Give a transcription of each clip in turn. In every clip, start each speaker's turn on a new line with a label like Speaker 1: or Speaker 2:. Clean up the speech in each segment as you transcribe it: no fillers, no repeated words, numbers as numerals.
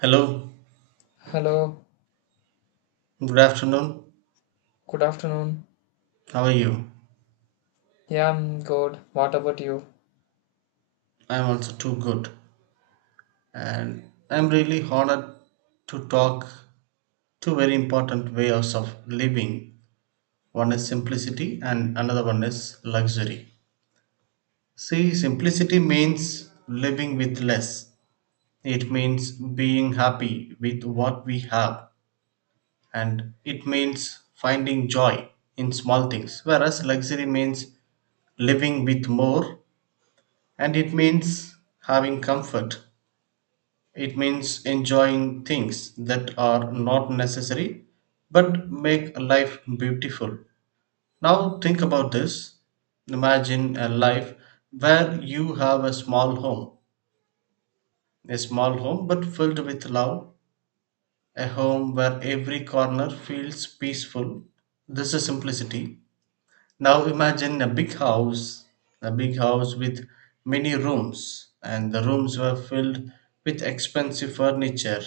Speaker 1: Hello,
Speaker 2: Hello,
Speaker 1: good afternoon.
Speaker 2: good afternoon.
Speaker 1: How are you?
Speaker 2: Yeah, I'm good. What about you?
Speaker 1: I'm also too good. And I'm really honored to talk two very important ways of living. One is simplicity and another one is luxury. See, simplicity means living with less. It means being happy with what we have and it means finding joy in small things. Whereas luxury means living with more and it means having comfort. It means enjoying things that are not necessary but make life beautiful. Now think about this. Imagine a life where you have a small home but filled with love, a home where every corner feels peaceful. This is simplicity. Now imagine a big house with many rooms, and the rooms were filled with expensive furniture,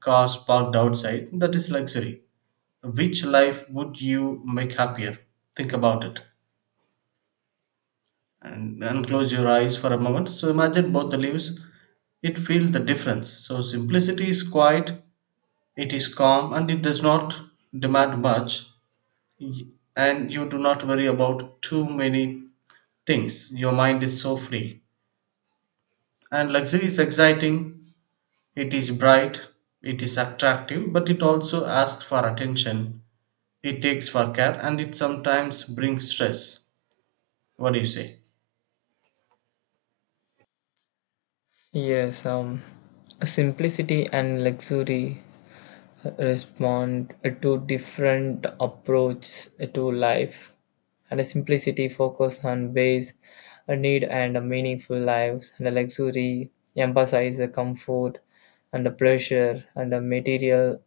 Speaker 1: cars parked outside. That is luxury. Which life would you make happier? Think about it, and close your eyes for a moment. So imagine both the lives. It feels the difference. So simplicity is quiet, it is calm, and it does not demand much. Y- and you do not worry about too many things. Your mind is so free. And luxury is exciting, it is bright, it is attractive, but it also asks for attention, it takes for care, and it sometimes brings stress. What do you say?
Speaker 2: Yes, simplicity and luxury respond to different approach to life. And a simplicity focus on base a need and a meaningful lives, and a luxury emphasize the comfort and the pleasure and the material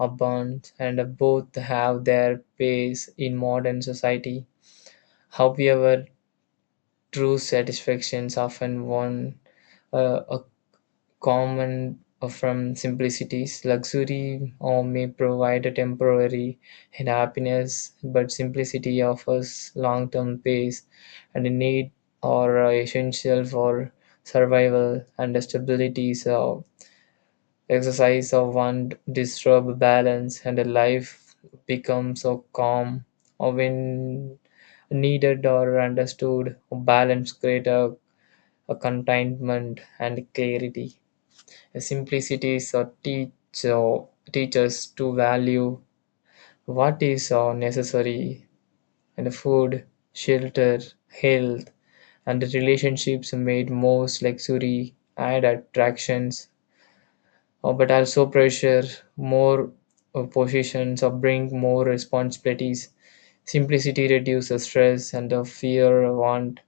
Speaker 2: abundance, and both have their place in modern society. However, true satisfactions often one a common from simplicities. Luxury or may provide a temporary and happiness, but simplicity offers long-term peace and a need or essential for survival and stability. So exercise of one disturb balance and a life becomes so calm or when needed or understood balance create a contentment and clarity. Simplicity is teaches to value what is necessary and food, shelter, health, and relationships made most luxury add attractions, but also pressure, more positions, or bring more responsibilities. Simplicity reduces stress and the fear want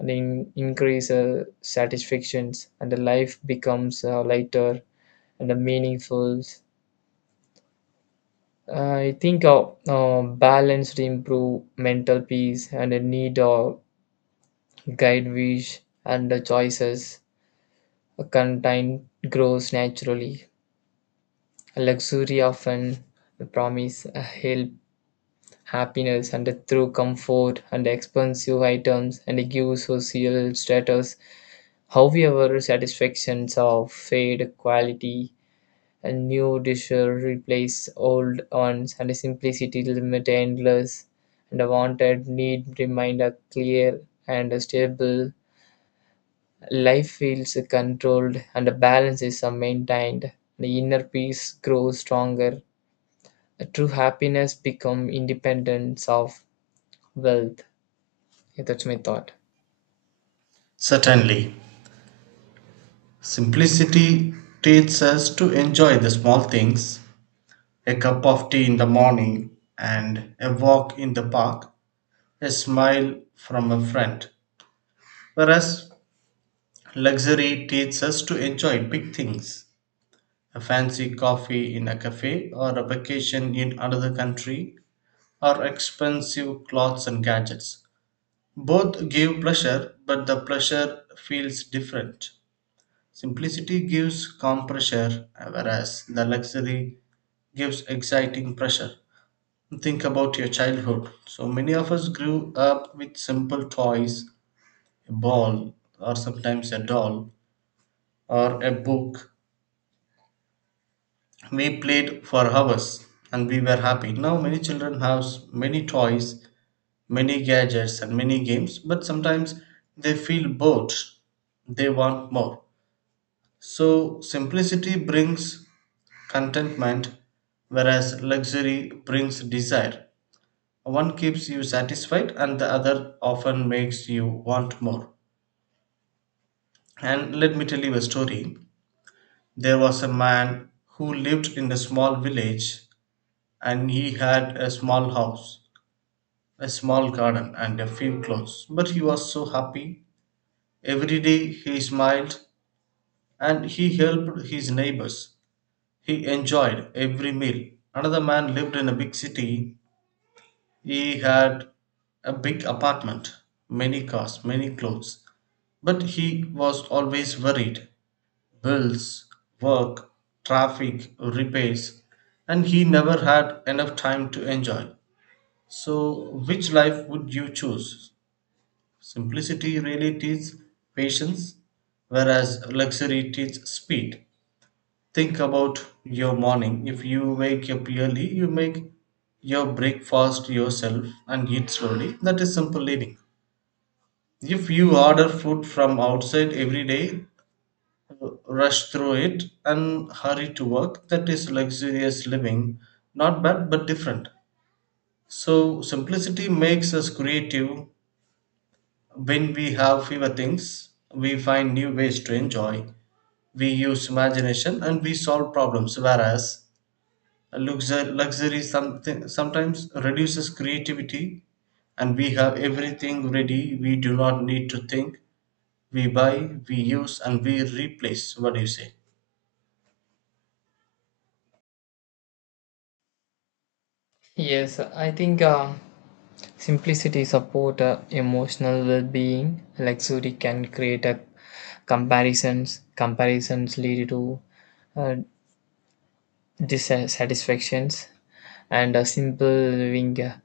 Speaker 2: and increase satisfactions and the life becomes lighter and the meaningful. I think balanced improve mental peace and a need of guide wish and the choices. A content grows naturally. Luxury often promise help, happiness, and through comfort and expensive items and gives social status. However, satisfactions of fade quality, and new dishes replace old ones, and simplicity limit endless, and a wanted need remind a clear and stable. Life feels controlled, and a balance is maintained. The inner peace grows stronger. True happiness become independence of wealth. Yeah, that's my thought.
Speaker 1: Certainly. Simplicity teaches us to enjoy the small things, a cup of tea in the morning and a walk in the park, a smile from a friend. Whereas luxury teaches us to enjoy big things, a fancy coffee in a cafe, or a vacation in another country, or expensive clothes and gadgets. Both give pleasure, but the pleasure feels different. Simplicity gives calm pressure, whereas the luxury gives exciting pressure. Think about your childhood. So many of us grew up with simple toys, a ball, or sometimes a doll, or a book. We played for hours and we were happy. Now, many children have many toys, many gadgets, and many games, but sometimes they feel bored. They want more. So, simplicity brings contentment, whereas luxury brings desire. One keeps you satisfied, and the other often makes you want more. And let me tell you a story. There was a man who lived in a small village, and he had a small house, a small garden, and a few clothes. But he was so happy. Every day he smiled and he helped his neighbors. He enjoyed every meal. Another man lived in a big city. He had a big apartment, many cars, many clothes, but he was always worried, bills, work, traffic, repairs, and he never had enough time to enjoy. So, which life would you choose? Simplicity really teaches patience, whereas luxury teaches speed. Think about your morning. If you wake up early, you make your breakfast yourself and eat slowly. That is simple living. If you order food from outside every day, rush through it, and hurry to work, that is luxurious living. Not bad, but different. So, simplicity makes us creative. When we have fewer things, we find new ways to enjoy. We use imagination and we solve problems, whereas sometimes reduces creativity, and we have everything ready. We do not need to think. We buy, we use, and we replace. What do you say?
Speaker 2: Yes, I think simplicity support emotional well-being. Luxury can create a comparisons. Comparisons lead to uh, dissatisfactions, and a simple living uh,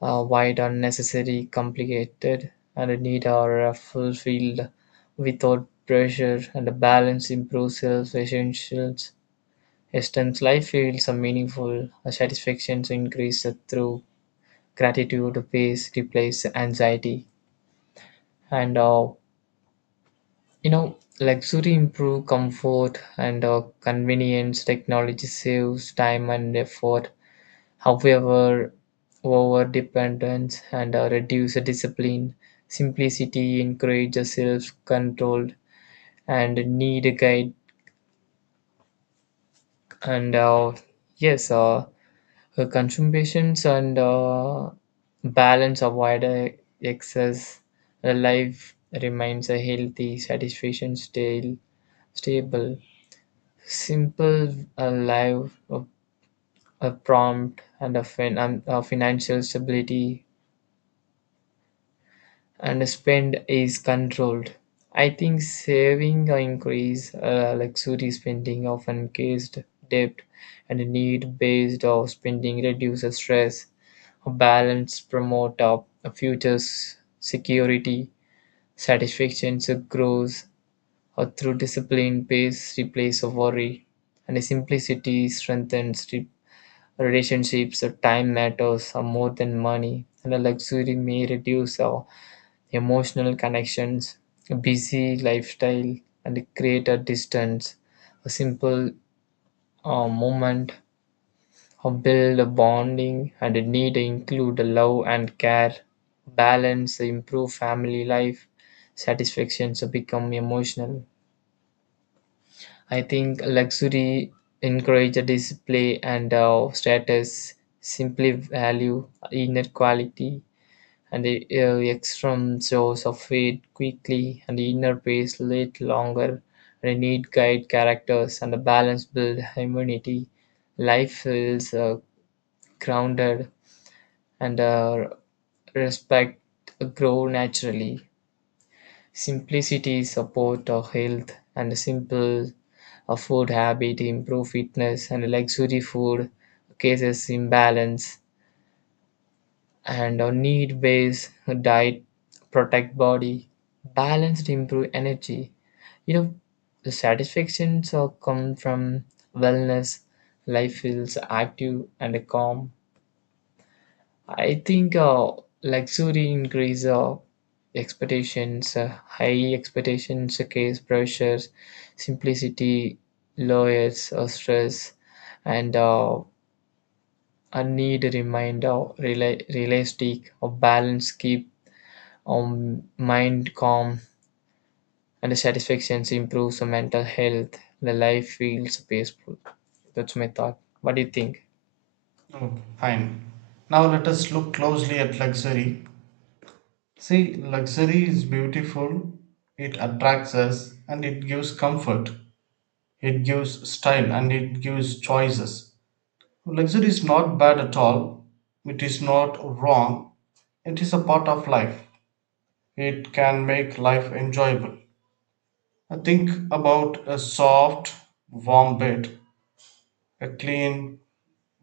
Speaker 2: uh, wide unnecessary, complicated, and a need are fulfilled without pressure. And a balance improves self essentials. Esten's life feels a meaningful, a satisfaction increase through gratitude, peace replaces anxiety, and luxury improve comfort and convenience. Technology saves time and effort. However, over dependence and reduces discipline. Simplicity encourages self control and need guide. And yes, consumptions and balance avoid excess. The life remains a healthy, satisfaction, stable, simple, alive, a prompt, and a financial stability and spend is controlled. I think saving or increase luxury spending often caused debt and need based of spending reduces stress. A balance promote up a futures security, satisfaction so grows or through discipline pace replace of worry and the simplicity strengthens relationships or time matters are more than money and a luxury may reduce our emotional connections, busy lifestyle, and create a distance. A simple moment or build a bonding and a need to include a love and care, balance, improve family life, satisfaction, so become emotional. I think luxury encourage a display and status, simply value inner quality and the extreme jaws of fade quickly, and the inner pace lit longer, and the need guide characters, and the balance build immunity. Life feels grounded, and respect grow naturally. Simplicity support our health, and a simple food habit improve fitness, and luxury food cases imbalance and a need base diet protect body balanced improve energy you know the satisfaction so come from wellness. Life feels active and calm. I think luxury increase expectations, high expectations case pressures. Simplicity lowers or stress, and a need reminder realistic or balance keep mind calm, and satisfaction improves the mental health. The life feels peaceful. That's my thought. What do you think?
Speaker 1: Okay, fine. Now let us look closely at luxury. See, luxury is beautiful, it attracts us, and it gives comfort, it gives style, and it gives choices. Luxury is not bad at all, it is not wrong, it is a part of life. It can make life enjoyable. Think about a soft, warm bed, a clean,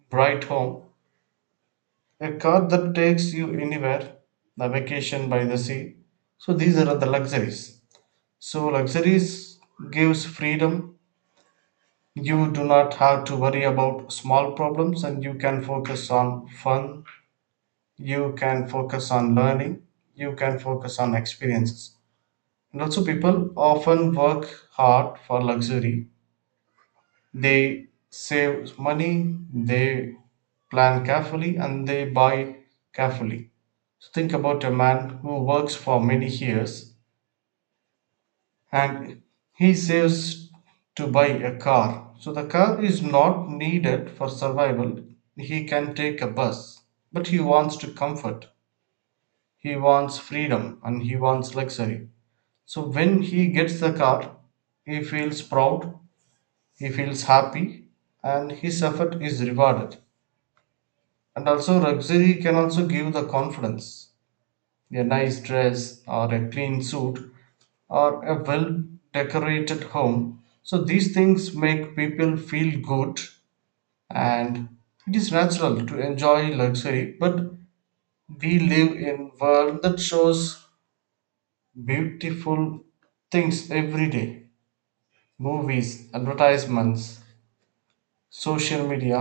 Speaker 1: bright home, a car that takes you anywhere, a vacation by the sea. So these are the luxuries. So luxuries gives freedom. You do not have to worry about small problems and you can focus on fun. You can focus on learning. You can focus on experiences. And also people often work hard for luxury. They save money, they plan carefully, and they buy carefully. So think about a man who works for many years and he saves to buy a car. So the car is not needed for survival. He can take a bus, but he wants to comfort. He wants freedom and he wants luxury. So when he gets the car, he feels proud, he feels happy, and his effort is rewarded. And also luxury can also give the confidence, a nice dress or a clean suit or a well decorated home. So these things make people feel good. And it is natural to enjoy luxury, but we live in world that shows beautiful things every day, movies, advertisements, social media,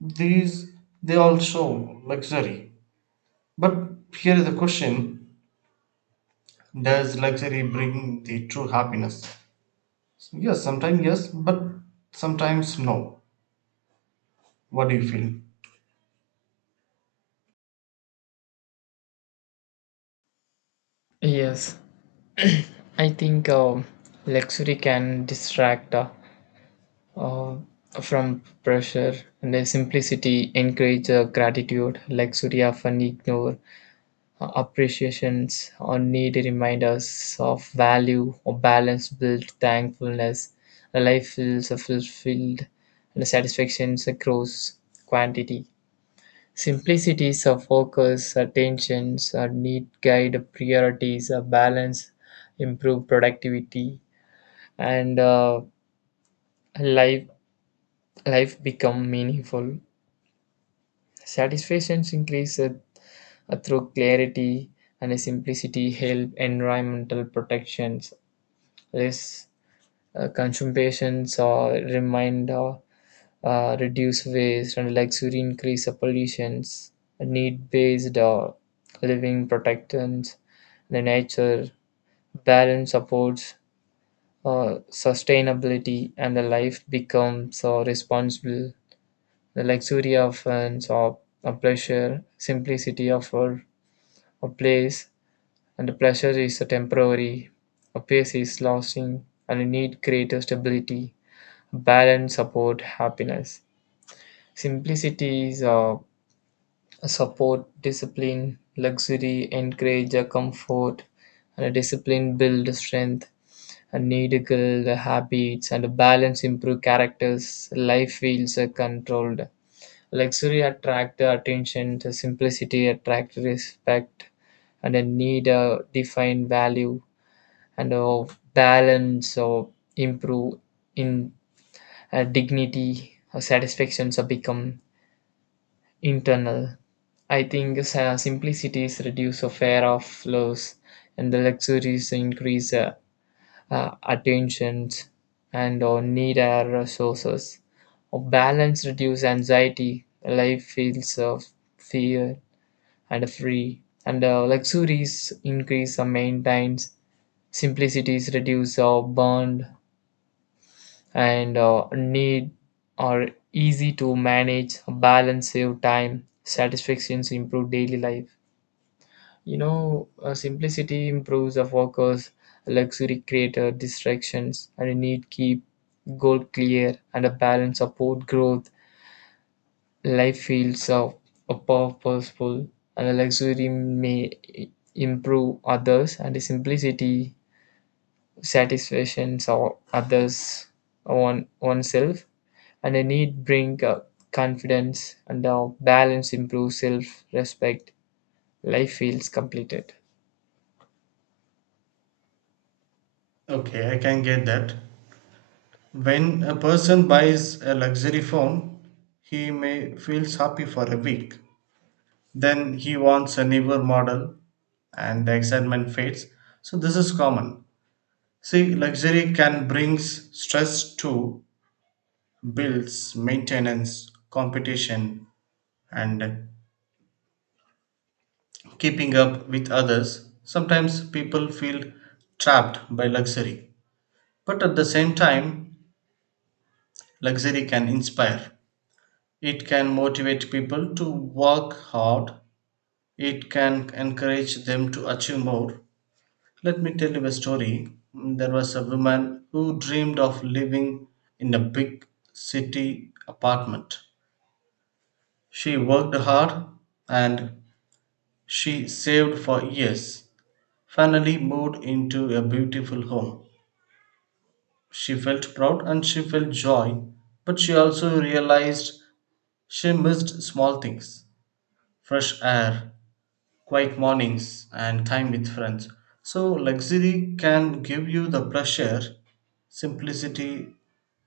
Speaker 1: these, they all show luxury. But here is the question, does luxury bring the true happiness? Yes, sometimes yes, but sometimes no. What do you feel?
Speaker 2: Yes, I think luxury can distract uh, from pressure and the simplicity encourages gratitude. Luxury often ignore appreciations or need reminders of value or balance built thankfulness. A life feels fulfilled and satisfaction grows quantity. Simplicities of focus, attentions, or need guide priorities, a balance, improve productivity, and life life become meaningful. Satisfactions increase through clarity and simplicity help environmental protections, less consumptions or remind, reduce waste and luxury increase the pollutions, need based living protections, the nature balance supports sustainability and the life becomes responsible. The luxury of and a pleasure, simplicity of a place, and the pleasure is a temporary, a pace is lasting and a need greater stability. Balance support happiness. Simplicities support discipline. Luxury encourage a comfort, and a discipline build strength. And need girl the habits and a balance improve characters. Life feels controlled. Luxury attract the attention. The simplicity attract respect, and a need define value and balance or improve in dignity, satisfactions have become internal. I think simplicities reduce a fear of loss, and the luxuries increase attentions and or need our resources. A balance reduce anxiety. Life feels of fear and free, and luxuries increase or maintains. Simplicities reduce or bond and need are easy to manage, balance, save time, satisfactions, improve daily life. Simplicity improves the focus, luxury creator distractions, and a need keep goal clear and a balance support growth. Life feels purposeful, and the luxury may i- improve others, and the simplicity satisfactions or others on oneself and a need bring confidence and balance improves self-respect. Life feels completed.
Speaker 1: Okay, I can get that. When a person buys a luxury phone, he may feels happy for a week. Then he wants a newer model and the excitement fades. So this is common. See, luxury can brings stress to bills, maintenance, competition and keeping up with others. Sometimes people feel trapped by luxury. But at the same time, luxury can inspire. It can motivate people to work hard. It can encourage them to achieve more. Let me tell you a story. There was a woman who dreamed of living in a big city apartment. She worked hard and she saved for years. Finally, moved into a beautiful home. She felt proud and she felt joy, but she also realized she missed small things, fresh air, quiet mornings, and time with friends. So, luxury can give you the pressure, simplicity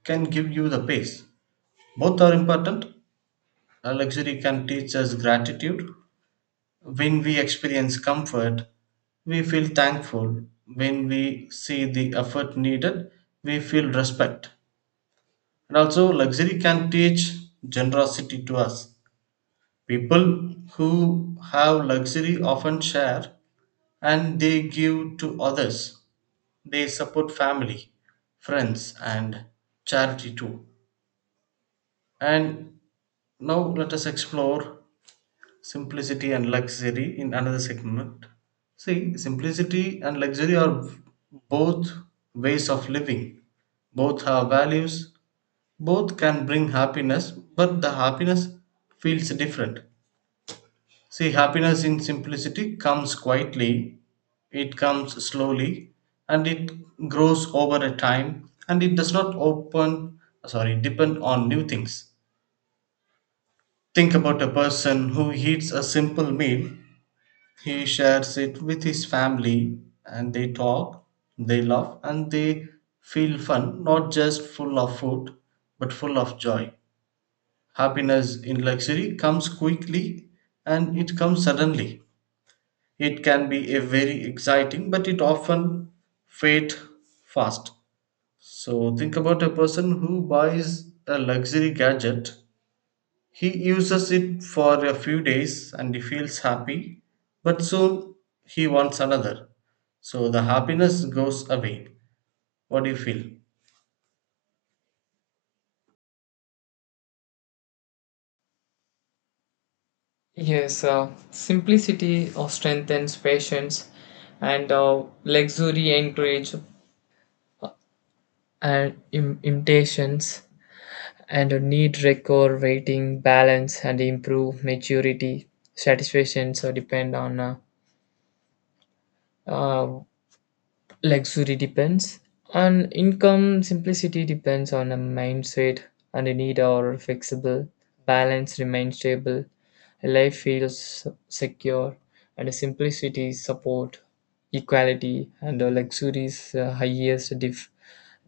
Speaker 1: can give you the pace. Both are important. Luxury can teach us gratitude. When we experience comfort, we feel thankful. When we see the effort needed, we feel respect. And also, luxury can teach generosity to us. People who have luxury often share and they give to others. They support family, friends, and charity too. And now let us explore simplicity and luxury in another segment. See, simplicity and luxury are both ways of living, both have values. Both can bring happiness, but the happiness feels different. See, happiness in simplicity comes quietly, it comes slowly, and it grows over a time, and it does not open, sorry, depend on new things. Think about a person who eats a simple meal. He shares it with his family, and they talk, they laugh, and they feel fun, not just full of food, but full of joy. Happiness in luxury comes quickly and it comes suddenly. It can be a very exciting, but it often fades fast. So think about a person who buys a luxury gadget. He uses it for a few days and he feels happy, but soon he wants another. So the happiness goes away. What do you feel?
Speaker 2: Yes, simplicity strengthens patience, and luxury encourage and impatience and a need record waiting balance and improve maturity satisfactions so depend on uh, Luxury depends on income, simplicity depends on a mindset and a need are flexible, balance remains stable, life feels secure, and simplicity support equality and the luxury's highest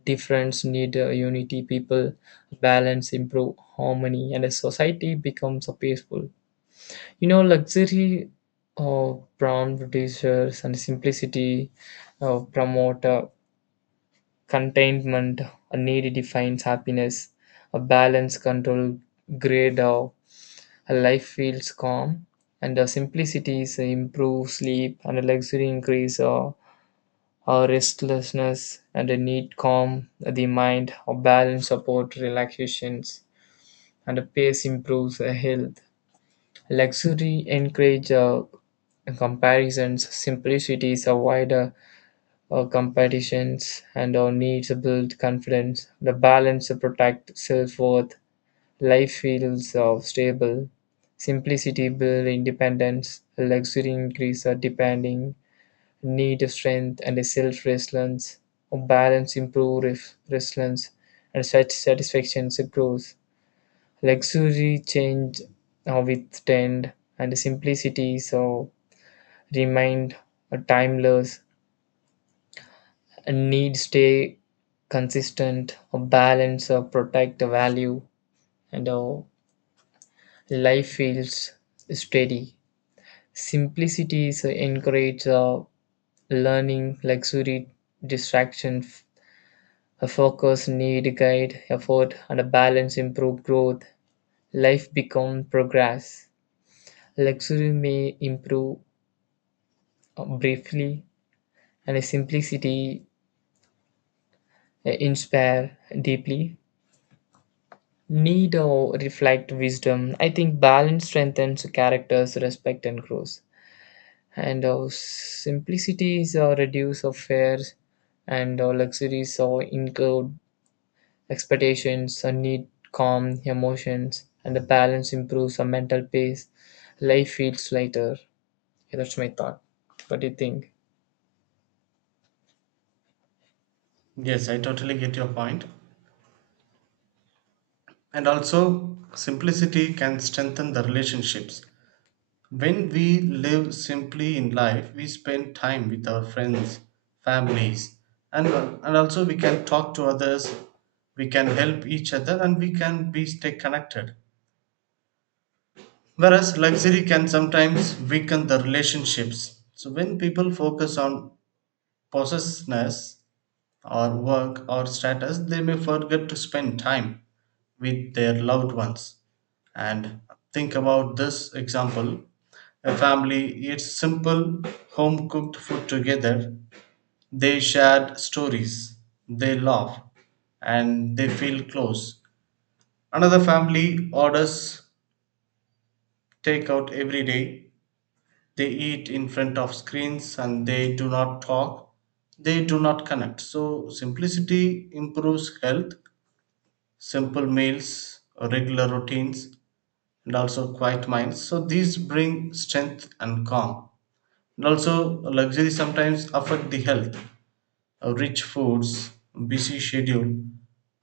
Speaker 2: difference need unity people balance improve harmony and a society becomes a peaceful. Luxury of prompt producers and simplicity of promoter containment, a need defines happiness, a balance control grade of a life feels calm, and the simplicity is improve sleep and a luxury increase or our restlessness and a need calm the mind, a balance support relaxations and a pace improves health. Luxury encourages comparisons, simplicity is a avoids competitions, and our needs build confidence. The balance protect self worth. Life feels stable. Simplicity build independence. Luxury increases depending. Need strength and self resilience. Balance improves resilience, and such satisfaction grows. Luxury changed with trend, and simplicity so remained timeless. A need stay consistent, a balance, protect the value, and life feels steady. Simplicity is encourage learning, luxury, distraction, a focus, need, guide, effort, and a balance improve growth. Life become progress. Luxury may improve briefly and simplicity inspire deeply, need or reflect wisdom. I think balance strengthens characters, respect and grows, and simplicity is a reduce of fears and luxuries or include expectations and need calm emotions and the balance improves our mental peace. Life feels lighter. Yeah, that's my thought. What do you think?
Speaker 1: Yes, I totally get your point. And also, simplicity can strengthen the relationships. When we live simply in life, we spend time with our friends, families, and also we can talk to others, we can help each other, and we can be stay connected. Whereas luxury can sometimes weaken the relationships. So when people focus on possessiveness, or work or status, they may forget to spend time with their loved ones. And think about this example, a family eats simple home cooked food together, they share stories, they laugh, and they feel close. Another family orders takeout every day. They eat in front of screens and they do not talk. They do not connect. So, simplicity improves health, simple meals, regular routines, and also quiet minds. So these bring strength and calm. And also, luxury sometimes affect the health. Rich foods, busy schedule,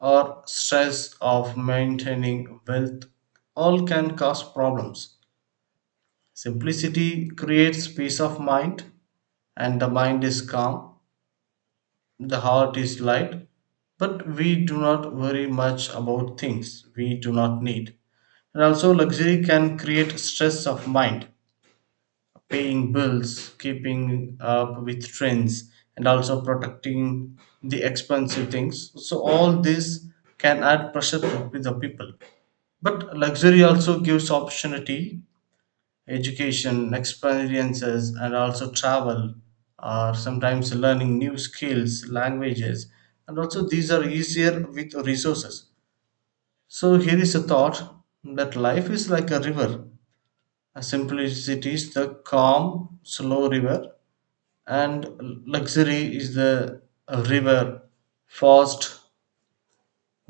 Speaker 1: or stress of maintaining wealth all can cause problems. Simplicity creates peace of mind, and the mind is calm. The heart is light, but we do not worry much about things we do not need. And also, luxury can create stress of mind, paying bills, keeping up with trends, and also protecting the expensive things. So, all this can add pressure to the people. But luxury also gives opportunity, education, experiences and also travel or sometimes learning new skills, languages, and also these are easier with resources. So here is a thought, that life is like a river. Simplicity is the calm slow river, and luxury is the river, fast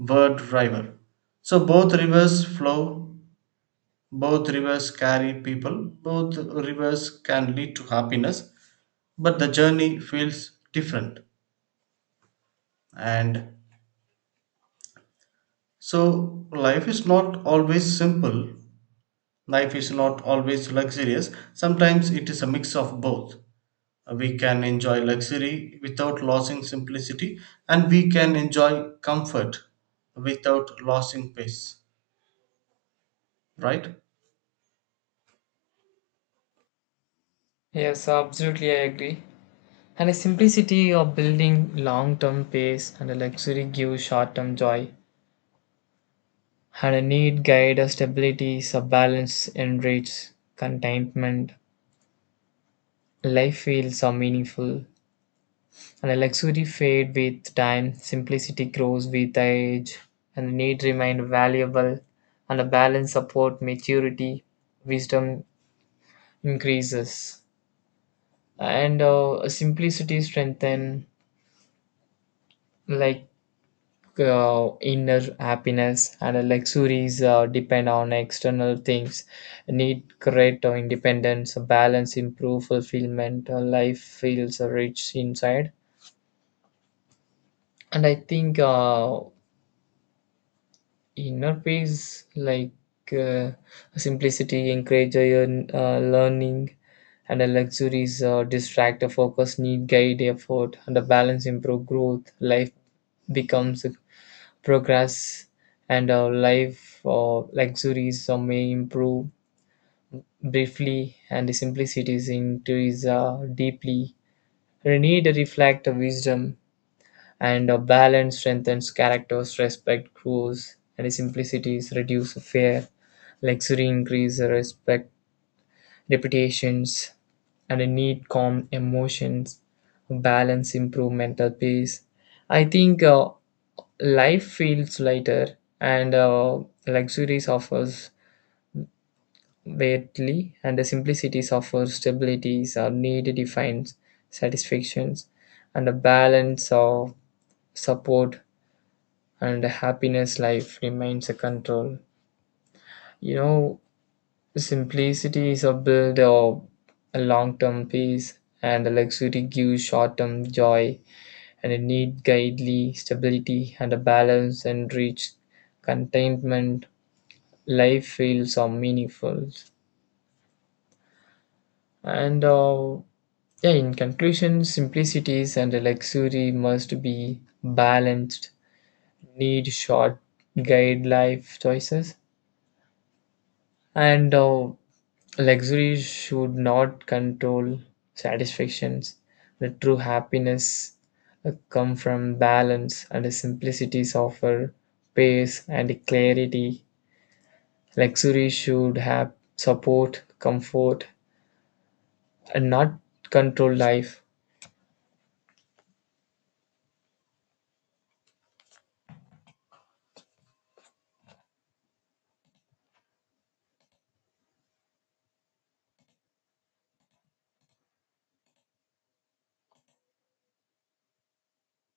Speaker 1: word river. So both rivers flow, both rivers carry people, both rivers can lead to happiness, but the journey feels different. And so, life is not always simple, life is not always luxurious. Sometimes it is a mix of both. We can enjoy luxury without losing simplicity, and we can enjoy comfort without losing pace, right?
Speaker 2: Yes, absolutely, I agree. And the simplicity of building long term pace and a luxury gives short term joy. And a need guide a stability, a balance enrich contentment. Life feels so meaningful. And a luxury fade with time, simplicity grows with age, and the need remain valuable, and a balance support maturity, wisdom increases. And simplicity strengthen like inner happiness and luxuries depend on external things, need create independence, balance improve fulfillment, life feels rich inside. And I think inner peace like, uh, simplicity encourage learning and the luxuries distract the focus, need guide effort and the balance improve growth. Life becomes progress. And our life or luxuries or may improve briefly and the simplicities increase deeply. We need to reflect the wisdom and a balance strengthens characters, respect grows and the simplicities reduce fear, luxury increase respect, reputations and a need calm emotions, balance improve mental peace. I think life feels lighter, and luxuries offers weirdly, and the simplicity offers stabilities or need defines satisfactions, and a balance of support and a happiness. Life remains a control. You know, Simplicity is a build of a long-term peace, and the luxury gives short-term joy, and a need guidely stability and a balance and reach contentment. Life feels are meaningful. And yeah, in conclusion, simplicities and luxury must be balanced. Need short guide life choices, and luxury should not control satisfactions. The true happiness come from balance, and the simplicities offer pace and clarity. Luxury should have support, comfort, and not control life.